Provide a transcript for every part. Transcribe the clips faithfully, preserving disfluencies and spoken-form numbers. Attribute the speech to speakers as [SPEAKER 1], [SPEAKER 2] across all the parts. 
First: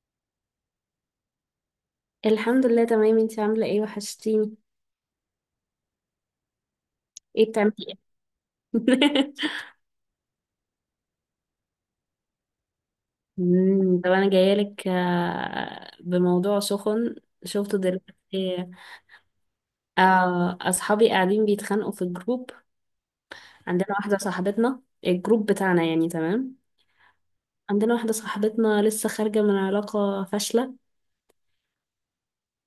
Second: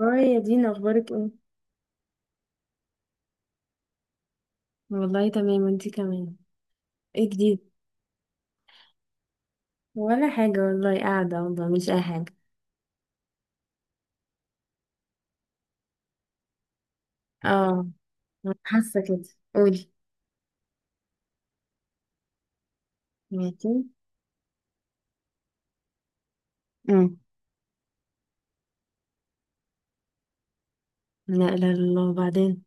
[SPEAKER 1] هاي يا دينا، اخبارك ايه؟
[SPEAKER 2] الحمد لله تمام. انتي عاملة ايه؟ وحشتيني.
[SPEAKER 1] والله تمام، وانتي كمان. ايه
[SPEAKER 2] ايه
[SPEAKER 1] جديد؟
[SPEAKER 2] بتعملي ايه؟
[SPEAKER 1] ولا حاجه والله، قاعده والله، مش اي حاجه.
[SPEAKER 2] مم، طب انا جايلك آه، بموضوع سخن. شفته
[SPEAKER 1] اه،
[SPEAKER 2] دلوقتي؟
[SPEAKER 1] حاسه كده. قولي.
[SPEAKER 2] آه، اصحابي قاعدين بيتخانقوا في الجروب.
[SPEAKER 1] ماشي.
[SPEAKER 2] عندنا واحدة صاحبتنا، الجروب بتاعنا يعني تمام.
[SPEAKER 1] امم
[SPEAKER 2] عندنا واحدة صاحبتنا لسه خارجة من علاقة فاشلة.
[SPEAKER 1] لا لا لا، وبعدين.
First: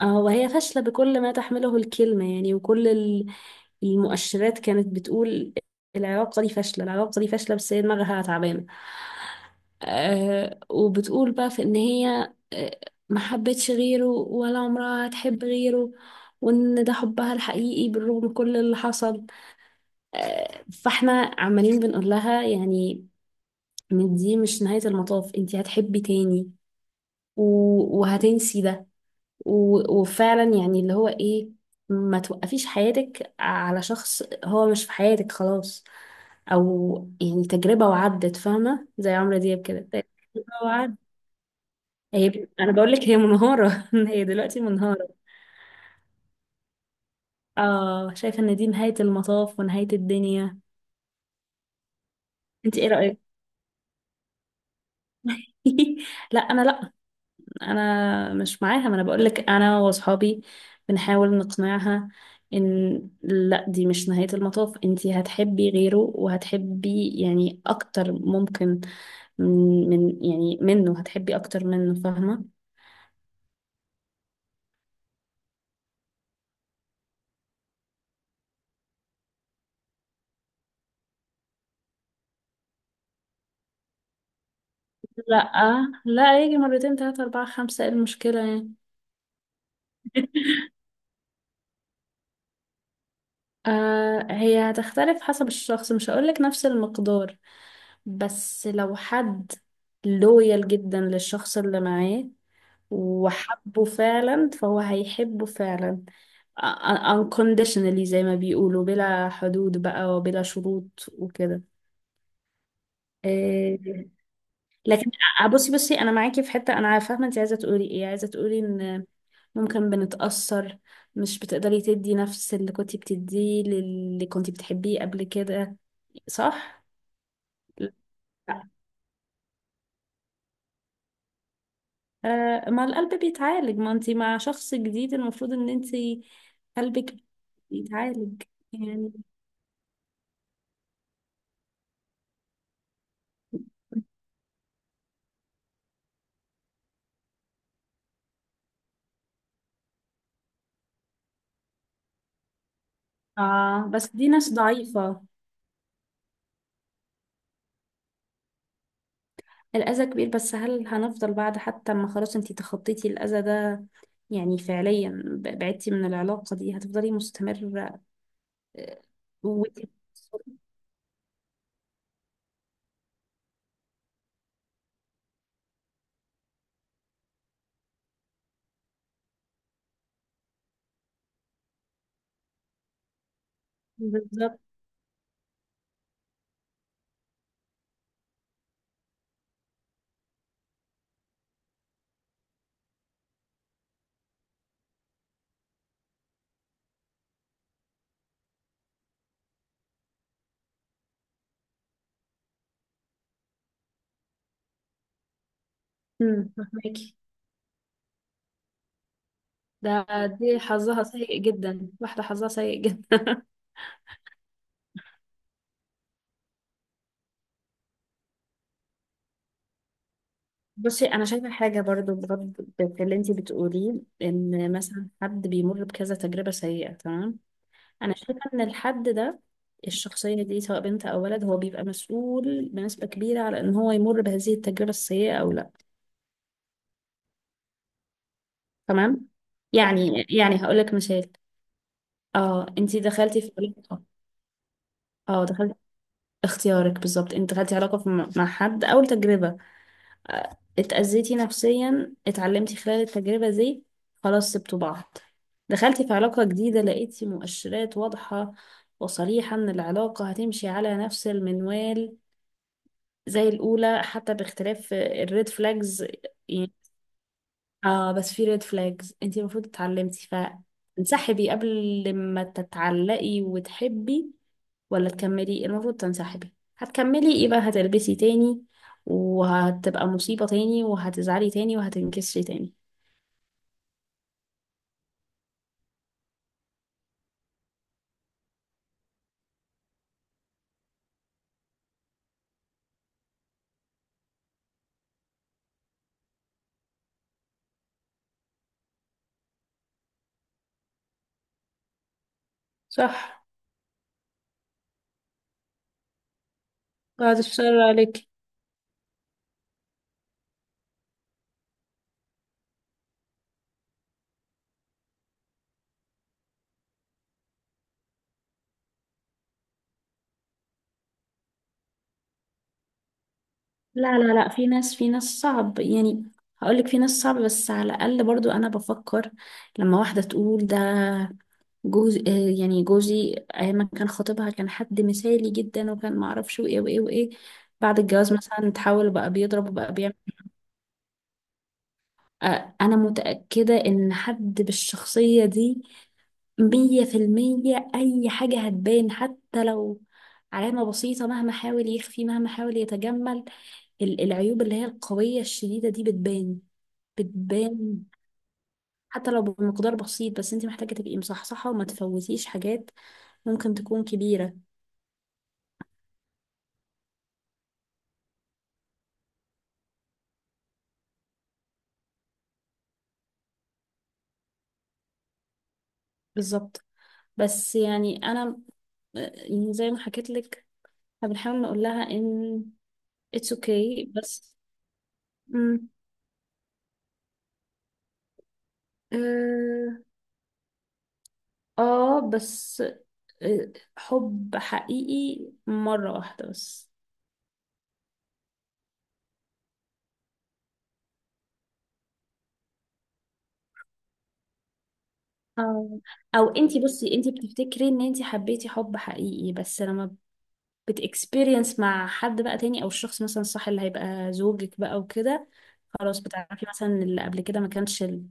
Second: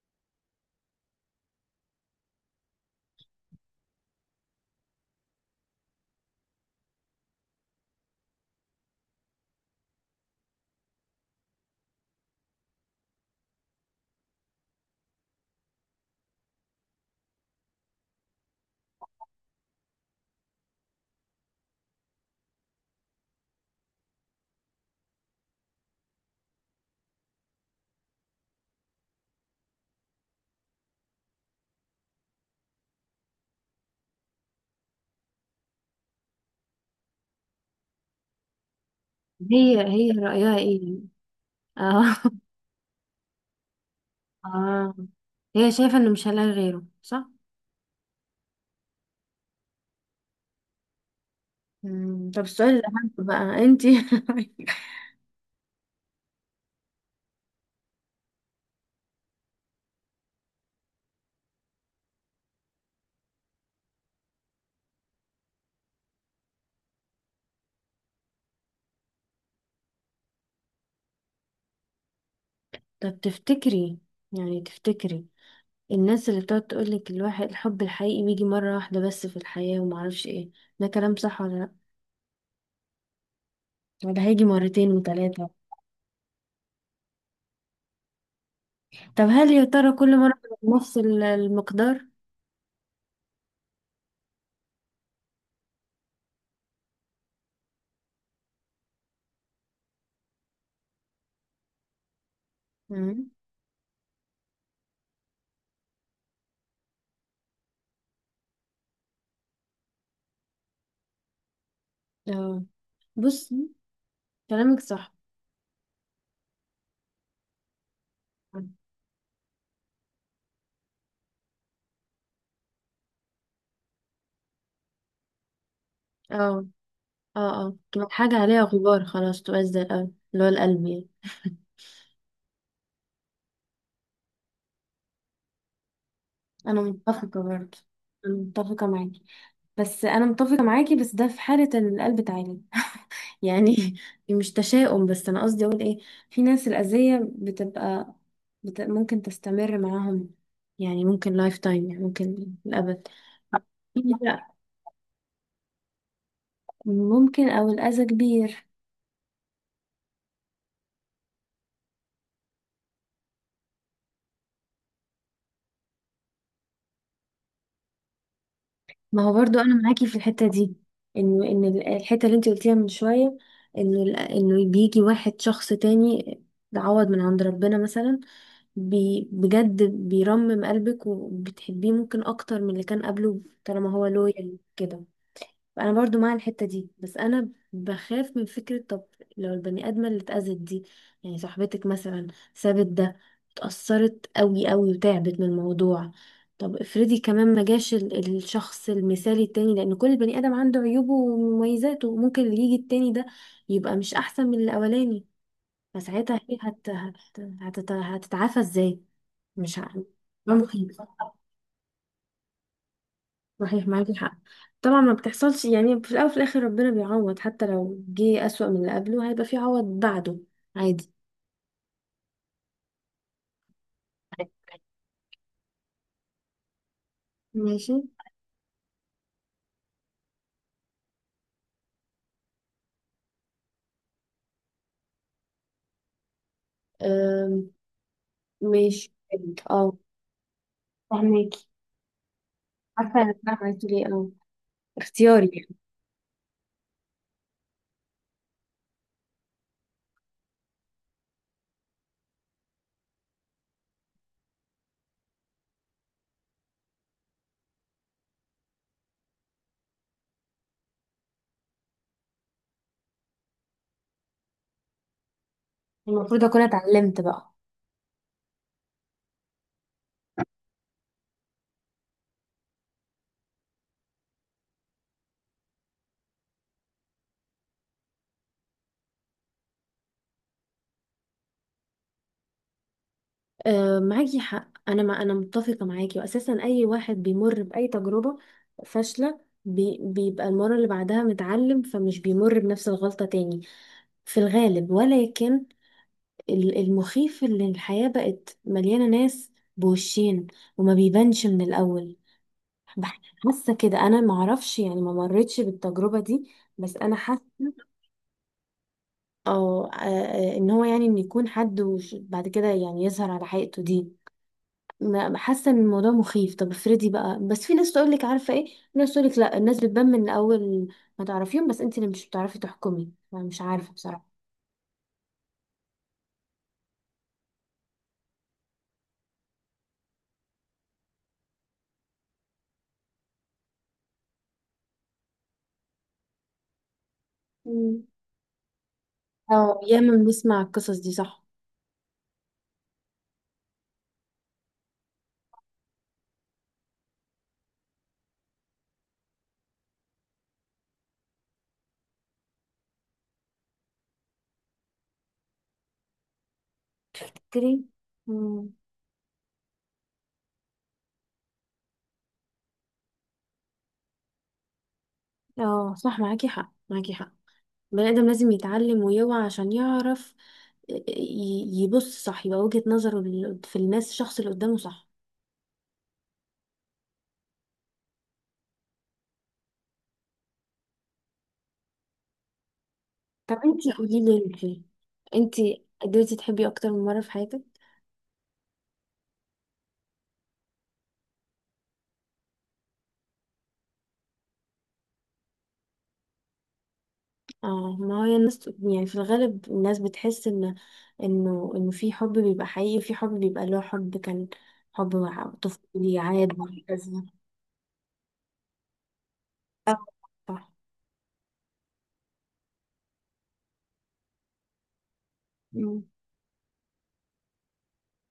[SPEAKER 2] اه، وهي فاشلة بكل ما تحمله الكلمة يعني، وكل ال- المؤشرات كانت بتقول العلاقة دي فاشلة، العلاقة دي فاشلة، بس هي دماغها تعبانة. آه، وبتقول بقى في ان هي آه ما حبتش غيره ولا عمرها هتحب غيره، وان ده حبها الحقيقي بالرغم من كل اللي حصل. آه فاحنا عمالين بنقول لها يعني إن دي مش نهاية المطاف، انتي هتحبي تاني و- وهتنسي ده، و- وفعلا يعني اللي هو ايه، ما توقفيش حياتك على شخص هو مش في حياتك خلاص. او يعني تجربة وعدت، فاهمة؟ زي عمرو دياب
[SPEAKER 1] هي
[SPEAKER 2] كده،
[SPEAKER 1] هي
[SPEAKER 2] تجربة
[SPEAKER 1] رأيها
[SPEAKER 2] وعدت.
[SPEAKER 1] ايه؟ اه.
[SPEAKER 2] هي انا بقول لك هي منهارة هي دلوقتي
[SPEAKER 1] اه،
[SPEAKER 2] منهارة.
[SPEAKER 1] هي شايفة انه مش هلاقي غيره، صح؟
[SPEAKER 2] اه، شايفة ان دي نهاية المطاف ونهاية الدنيا.
[SPEAKER 1] أمم، طب السؤال
[SPEAKER 2] انت ايه
[SPEAKER 1] الاهم
[SPEAKER 2] رأيك؟
[SPEAKER 1] بقى. انتي؟
[SPEAKER 2] لا، انا لا. انا مش معاها، ما انا بقولك، انا واصحابي بنحاول نقنعها ان لا، دي مش نهاية المطاف، انتي هتحبي غيره وهتحبي يعني اكتر، ممكن من, من يعني منه، هتحبي اكتر منه، فاهمة؟
[SPEAKER 1] طب تفتكري يعني تفتكري الناس اللي بتقعد تقولك الواحد الحب الحقيقي بيجي مرة واحدة بس في الحياة ومعرفش ايه، ده كلام صح ولا لأ؟ وده هيجي مرتين وتلاتة.
[SPEAKER 2] لا لا، يجي مرتين تلاتة اربعة خمسة، ايه المشكلة يعني؟
[SPEAKER 1] طب هل يا ترى كل مرة بيبقى نفس ال- المقدار؟
[SPEAKER 2] آه هي هتختلف حسب الشخص، مش هقولك نفس المقدار. بس لو حد لويال جدا للشخص اللي معاه
[SPEAKER 1] مم.
[SPEAKER 2] وحبه فعلا فهو هيحبه فعلا أ- أ- unconditionally زي ما بيقولوا، بلا حدود بقى وبلا شروط وكده.
[SPEAKER 1] اه، بصي،
[SPEAKER 2] إيه،
[SPEAKER 1] كلامك
[SPEAKER 2] لكن
[SPEAKER 1] صح.
[SPEAKER 2] أ- بصي بصي، انا معاكي في حتة. انا فاهمة انت عايزة تقولي ايه، عايزة تقولي
[SPEAKER 1] اه،
[SPEAKER 2] ان ممكن بنتأثر، مش بتقدري تدي نفس اللي كنت بتديه للي كنت بتحبيه قبل كده،
[SPEAKER 1] اه،
[SPEAKER 2] صح؟
[SPEAKER 1] اه، تبقى حاجة عليها
[SPEAKER 2] لا.
[SPEAKER 1] غبار، خلاص، تبقى زي القلب اللي هو القلب يعني.
[SPEAKER 2] آه ما القلب بيتعالج، ما انت مع شخص جديد المفروض ان انت
[SPEAKER 1] أنا
[SPEAKER 2] قلبك
[SPEAKER 1] متفقة برضه. أنا
[SPEAKER 2] بيتعالج
[SPEAKER 1] متفقة
[SPEAKER 2] يعني.
[SPEAKER 1] معاكي. بس أنا متفقة معاكي، بس ده في حالة إن القلب اتعالج. يعني مش تشاؤم، بس أنا قصدي أقول إيه؟ في ناس الأذية بتبقى بت... ممكن تستمر معاهم، يعني ممكن لايف تايم، يعني ممكن للأبد.
[SPEAKER 2] اه، بس دي
[SPEAKER 1] لا،
[SPEAKER 2] ناس ضعيفة.
[SPEAKER 1] ممكن، او الاذى كبير.
[SPEAKER 2] الأذى كبير، بس هل هنفضل بعد، حتى ما خلاص انتي تخطيتي الأذى ده، يعني فعليا ب- بعدتي من العلاقة دي، هتفضلي مستمرة؟ آه،
[SPEAKER 1] ما هو برضو انا
[SPEAKER 2] وانتي
[SPEAKER 1] معاكي في الحته دي، انه ان ال- الحته اللي انت قلتيها من شويه، انه ال- انه بيجي واحد شخص تاني، تعوض من عند ربنا مثلا، بي بجد بيرمم قلبك وبتحبيه ممكن اكتر من اللي كان قبله طالما هو لويال
[SPEAKER 2] بالظبط.
[SPEAKER 1] كده. انا برضو مع الحتة دي، بس انا بخاف من فكرة: طب لو البني ادمة اللي اتأذت دي، يعني صاحبتك مثلا، سابت ده، اتأثرت قوي قوي وتعبت من الموضوع، طب افرضي كمان ما جاش ال- الشخص المثالي التاني، لان كل بني ادم عنده عيوبه ومميزاته، ممكن اللي يجي التاني ده يبقى مش احسن من الاولاني، فساعتها
[SPEAKER 2] مم،
[SPEAKER 1] هي هت... هت...
[SPEAKER 2] فهماكي.
[SPEAKER 1] هتت... هتتعافى ازاي؟ مش
[SPEAKER 2] ده
[SPEAKER 1] عارفة.
[SPEAKER 2] دي
[SPEAKER 1] مخيف.
[SPEAKER 2] حظها سيء جدا، واحدة حظها سيء جدا.
[SPEAKER 1] صحيح، معاكي حق. طبعا ما بتحصلش يعني، في الاول وفي الاخر ربنا بيعوض، حتى لو جه اسوأ من اللي قبله هيبقى في عوض بعده.
[SPEAKER 2] بصي،
[SPEAKER 1] عادي.
[SPEAKER 2] أنا شايفة حاجة برضو بغض في اللي انتي بتقوليه. إن مثلا حد بيمر بكذا تجربة سيئة، تمام.
[SPEAKER 1] ماشي.
[SPEAKER 2] انا شايفه ان الحد ده، الشخصيه دي سواء بنت او ولد، هو بيبقى مسؤول بنسبه كبيره على ان هو يمر بهذه التجربه السيئه او لا.
[SPEAKER 1] أم... ماشي.
[SPEAKER 2] تمام.
[SPEAKER 1] اه،
[SPEAKER 2] يعني يعني هقول لك مثال.
[SPEAKER 1] فهماكي.
[SPEAKER 2] اه، انتي
[SPEAKER 1] عارفه انا
[SPEAKER 2] دخلتي في
[SPEAKER 1] بقى عملت
[SPEAKER 2] علاقه.
[SPEAKER 1] ليه، اه
[SPEAKER 2] اه
[SPEAKER 1] اختياري يعني.
[SPEAKER 2] دخلتي، اختيارك بالظبط. انت دخلتي علاقه في- مع حد، اول تجربه، آه، اتأذيتي نفسيا، اتعلمتي خلال التجربه دي، خلاص سبتوا بعض. دخلتي في علاقه جديده، لقيتي مؤشرات واضحه وصريحه ان العلاقه هتمشي على نفس المنوال زي الأولى، حتى باختلاف الريد فلاجز
[SPEAKER 1] المفروض اكون
[SPEAKER 2] يعني.
[SPEAKER 1] اتعلمت بقى.
[SPEAKER 2] اه بس في ريد فلاجز انت المفروض اتعلمتي، فتنسحبي قبل ما تتعلقي وتحبي ولا تكملي. المفروض تنسحبي. هتكملي يبقى هتلبسي تاني، وهتبقى مصيبة تاني، وهتزعلي تاني، وهتنكسري تاني.
[SPEAKER 1] أه، معاكي حق. انا، ما انا متفقه معاكي، واساسا اي واحد بيمر باي تجربه فاشله بي... بيبقى المره اللي بعدها متعلم، فمش بيمر بنفس الغلطه تاني، في الغالب، ولكن ال- المخيف اللي الحياة بقت مليانة ناس بوشين وما بيبانش من الأول. بح-
[SPEAKER 2] صح.
[SPEAKER 1] حاسة كده أنا، معرفش يعني، ما مرتش بالتجربة دي، بس أنا
[SPEAKER 2] بعد
[SPEAKER 1] حاسة.
[SPEAKER 2] الشر عليك.
[SPEAKER 1] أو آه، آه، إن هو يعني إن يكون حد وش- بعد كده يعني يظهر على حقيقته دي. ما- حاسة إن الموضوع مخيف. طب افرضي بقى، بس في ناس تقولك عارفة إيه، في ناس تقولك لأ، الناس بتبان من الأول، ما تعرفيهم، بس أنت اللي مش بتعرفي تحكمي، أنا مش عارفة
[SPEAKER 2] لا
[SPEAKER 1] بصراحة.
[SPEAKER 2] لا لا، في ناس في ناس صعب يعني. هقولك في ناس صعب، بس على الأقل برضو أنا بفكر لما واحدة تقول ده جوز. آه، يعني جوزي ايام ما كان خاطبها كان حد مثالي جدا، وكان معرفش وايه وايه وايه. بعد
[SPEAKER 1] مم.
[SPEAKER 2] الجواز مثلا اتحول بقى بيضرب
[SPEAKER 1] اه،
[SPEAKER 2] وبقى بيعمل.
[SPEAKER 1] ياما بنسمع القصص دي، صح.
[SPEAKER 2] آه، انا متأكدة ان حد بالشخصية دي، مية في المية اي حاجة هتبان، حتى لو علامة بسيطة. مهما حاول يخفي مهما حاول يتجمل، ال- العيوب اللي هي القوية الشديدة دي بتبان.
[SPEAKER 1] تفتكري.
[SPEAKER 2] بتبان
[SPEAKER 1] مم.
[SPEAKER 2] حتى لو بمقدار بسيط، بس انت محتاجة تبقي مصحصحة وما تفوتيش حاجات ممكن تكون كبيرة.
[SPEAKER 1] اه، صح، معاكي حق، معاكي حق. البني آدم لازم يتعلم ويوعى عشان يعرف، آه، ي- يبص صح، يبقى وجهة نظره لل- في الناس، الشخص اللي قدامه صح.
[SPEAKER 2] بالظبط. بس يعني انا، يعني زي ما حكيت لك، احنا بنحاول نقول لها ان اتس
[SPEAKER 1] طب انتي
[SPEAKER 2] اوكي
[SPEAKER 1] قولي
[SPEAKER 2] okay، بس.
[SPEAKER 1] لي، انتي
[SPEAKER 2] مم.
[SPEAKER 1] قدرتي تحبي اكتر من مرة في حياتك؟
[SPEAKER 2] اه. آه، بس آه، حب حقيقي مرة واحدة بس.
[SPEAKER 1] اه، ما هي الناس يعني في الغالب الناس بتحس ان انه انه في حب بيبقى حقيقي وفي حب بيبقى اللي هو حب كان، حب مع-
[SPEAKER 2] اه.
[SPEAKER 1] طفولي
[SPEAKER 2] او
[SPEAKER 1] عاد،
[SPEAKER 2] انتي بصي،
[SPEAKER 1] وهكذا.
[SPEAKER 2] انتي بتفتكري ان انتي حبيتي حب حقيقي، بس
[SPEAKER 1] آه.
[SPEAKER 2] لما
[SPEAKER 1] صح.
[SPEAKER 2] بتكسبيرينس مع حد بقى تاني، او الشخص مثلا الصح اللي هيبقى زوجك بقى وكده،
[SPEAKER 1] مم.
[SPEAKER 2] خلاص بتعرفي مثلا إن اللي قبل كده ما كانش ال-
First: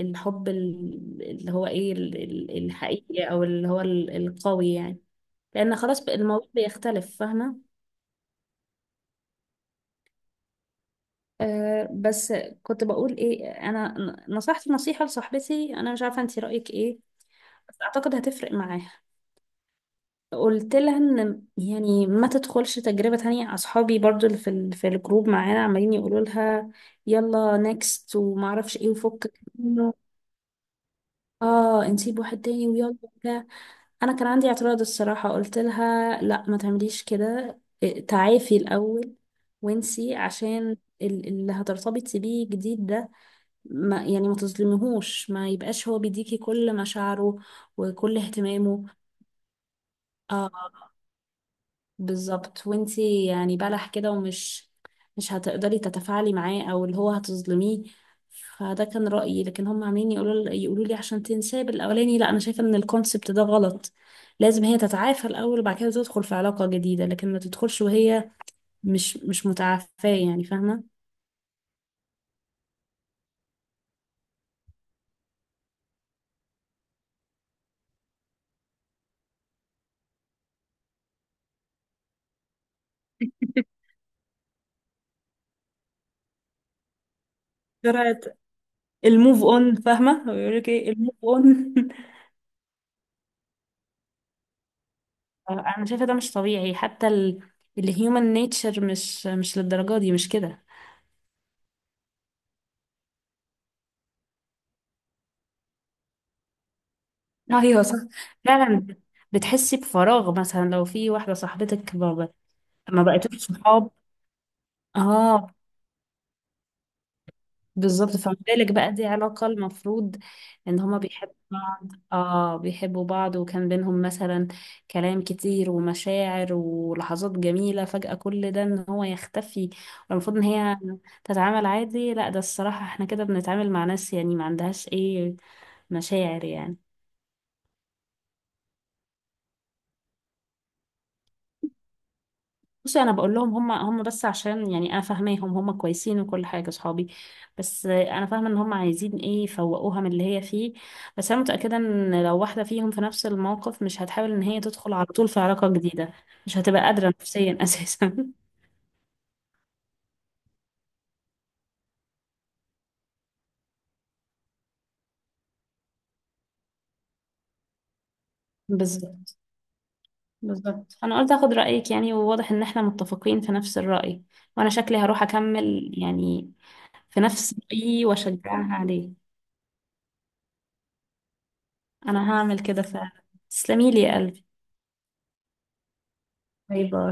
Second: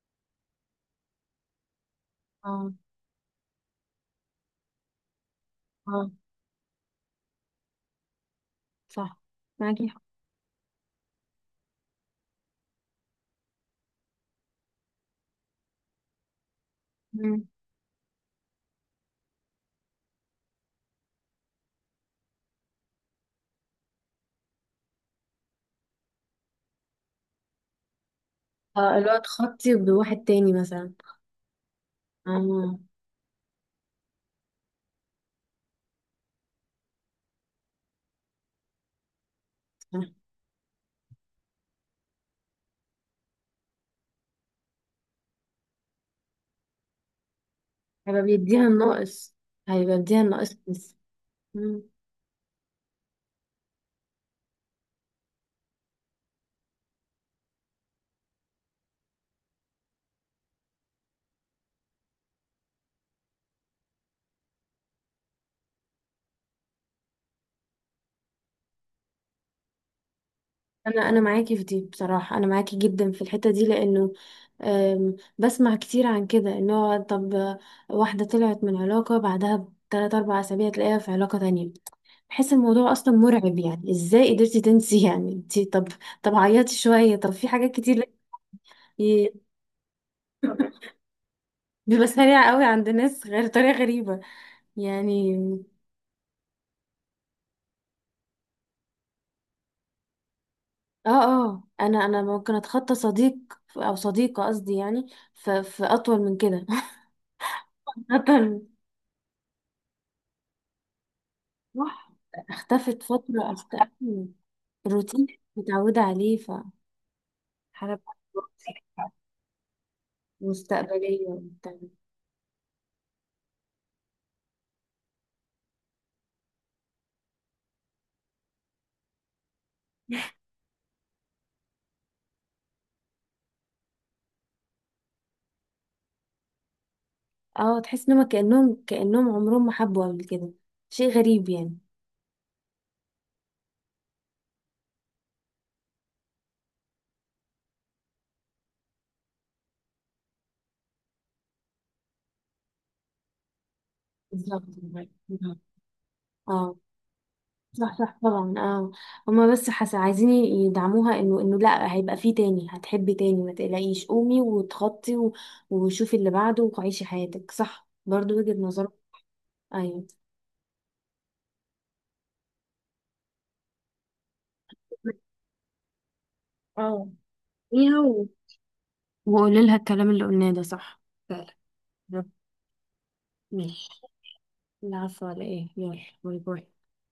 [SPEAKER 2] الحب، ال- اللي هو ايه، ال- ال-
[SPEAKER 1] اه.
[SPEAKER 2] الحقيقي او اللي هو ال- القوي يعني، لان خلاص
[SPEAKER 1] اه،
[SPEAKER 2] بقى الموضوع بيختلف، فاهمه؟
[SPEAKER 1] صح، معاكي
[SPEAKER 2] أه بس كنت بقول ايه انا. ن- نصحت نصيحه لصاحبتي، انا مش عارفه انت رايك ايه،
[SPEAKER 1] حق.
[SPEAKER 2] بس اعتقد هتفرق معاها. قلت لها ان يعني ما تدخلش تجربه تانية. اصحابي برضو اللي في ال- في الجروب معانا عمالين يقولوا لها يلا نكست وما اعرفش ايه
[SPEAKER 1] اه، اللي هو
[SPEAKER 2] وفكك
[SPEAKER 1] تخطي
[SPEAKER 2] منه.
[SPEAKER 1] بواحد تاني مثلا.
[SPEAKER 2] اه، نسيب واحد تاني
[SPEAKER 1] اه
[SPEAKER 2] ويلا وبتاع. انا كان عندي اعتراض الصراحة. قلت لها لا، ما تعمليش كده، إيه، تعافي الاول
[SPEAKER 1] صح.
[SPEAKER 2] وانسي، عشان ال- اللي هترتبطي بيه جديد ده، ما يعني ما تظلميهوش، ما يبقاش هو بيديكي كل مشاعره وكل
[SPEAKER 1] هيبقى بيديها
[SPEAKER 2] اهتمامه.
[SPEAKER 1] الناقص، هيبقى بيديها
[SPEAKER 2] اه.
[SPEAKER 1] الناقص بس. مم.
[SPEAKER 2] بالظبط، وانتي يعني بلح كده، ومش مش هتقدري تتفاعلي معاه، او اللي هو هتظلميه. فده كان رأيي، لكن هم عاملين يقولوا يقولوا لي عشان تنساه بالاولاني. لا، انا شايفه ان الكونسبت ده غلط. لازم هي تتعافى الاول وبعد كده تدخل في علاقه جديده، لكن ما تدخلش وهي مش مش متعافاه، يعني فاهمه؟
[SPEAKER 1] انا انا معاكي في دي بصراحه، انا معاكي جدا في الحته دي لانه أم، بسمع كتير عن كده، ان هو، طب آه، واحده طلعت من علاقه بعدها بتلات اربع اسابيع تلاقيها في علاقه تانية. بحس الموضوع اصلا مرعب، يعني ازاي قدرتي تنسي؟ يعني انتي، طب، طب عيطي شويه، طب في حاجات كتير، لا-
[SPEAKER 2] جرعة
[SPEAKER 1] ي-
[SPEAKER 2] الموف اون، فاهمه؟ بيقول لك ايه الموف اون
[SPEAKER 1] بيبقى سريع قوي عند ناس، غير طريقه غريبه يعني.
[SPEAKER 2] انا شايفه ده مش طبيعي. حتى ال... الهيومن نيتشر مش مش للدرجه دي، مش كده؟
[SPEAKER 1] اه، اه، انا انا ممكن اتخطى صديق او صديقة قصدي يعني، في, في اطول من كده.
[SPEAKER 2] ايوه صح،
[SPEAKER 1] اطول.
[SPEAKER 2] فعلا. بتحسي بفراغ مثلا لو في واحده صاحبتك
[SPEAKER 1] صح.
[SPEAKER 2] ما
[SPEAKER 1] اختفت
[SPEAKER 2] ما بقتوش
[SPEAKER 1] فترة،
[SPEAKER 2] صحاب.
[SPEAKER 1] اختفت. روتين
[SPEAKER 2] اه.
[SPEAKER 1] متعودة عليه، فحارب.
[SPEAKER 2] بالظبط. فما بالك بقى دي علاقه، المفروض ان هما
[SPEAKER 1] مستقبلية
[SPEAKER 2] بيحبوا
[SPEAKER 1] وبتاع.
[SPEAKER 2] بعض، اه بيحبوا بعض، وكان بينهم مثلا كلام كتير ومشاعر ولحظات جميله، فجاه كل ده ان هو يختفي، والمفروض ان هي تتعامل عادي؟ لا، ده الصراحه احنا كده بنتعامل مع ناس يعني ما عندهاش ايه مشاعر يعني.
[SPEAKER 1] اه، تحس انهم كأنهم كأنهم عمرهم ما حبوا قبل كده، شيء غريب يعني.
[SPEAKER 2] بصي، انا بقول لهم، هم هم بس عشان، يعني انا فاهماهم، هم كويسين وكل حاجه صحابي، بس انا فاهمه ان هم عايزين ايه يفوقوها من اللي هي فيه. بس انا متاكده ان لو واحده فيهم في نفس الموقف مش هتحاول ان هي
[SPEAKER 1] بالظبط.
[SPEAKER 2] تدخل على طول في
[SPEAKER 1] بالظبط.
[SPEAKER 2] علاقه جديده، مش
[SPEAKER 1] اه،
[SPEAKER 2] هتبقى قادره نفسيا
[SPEAKER 1] صح، صح،
[SPEAKER 2] اساسا.
[SPEAKER 1] طبعا، اه. هما بس حس عايزين يدعموها، انه انه لا، هيبقى فيه تاني، هتحبي تاني، ما تقلقيش، قومي وتخطي و- وشوفي اللي بعده، وعيشي حياتك، صح، برضو وجهة نظر.
[SPEAKER 2] بالظبط.
[SPEAKER 1] ايوه.
[SPEAKER 2] بالظبط. انا قلت اخد رايك يعني، وواضح ان احنا متفقين في نفس الراي، وانا شكلي هروح اكمل يعني
[SPEAKER 1] اه.
[SPEAKER 2] في نفس
[SPEAKER 1] ايه
[SPEAKER 2] رايي
[SPEAKER 1] هو.
[SPEAKER 2] واشجعها عليه.
[SPEAKER 1] وقولي لها الكلام اللي قلناه ده، صح فعلا.
[SPEAKER 2] انا هعمل كده فعلا. تسلمي
[SPEAKER 1] ماشي.
[SPEAKER 2] لي يا قلبي.
[SPEAKER 1] العفو على ايه، يلا، باي باي.
[SPEAKER 2] باي باي.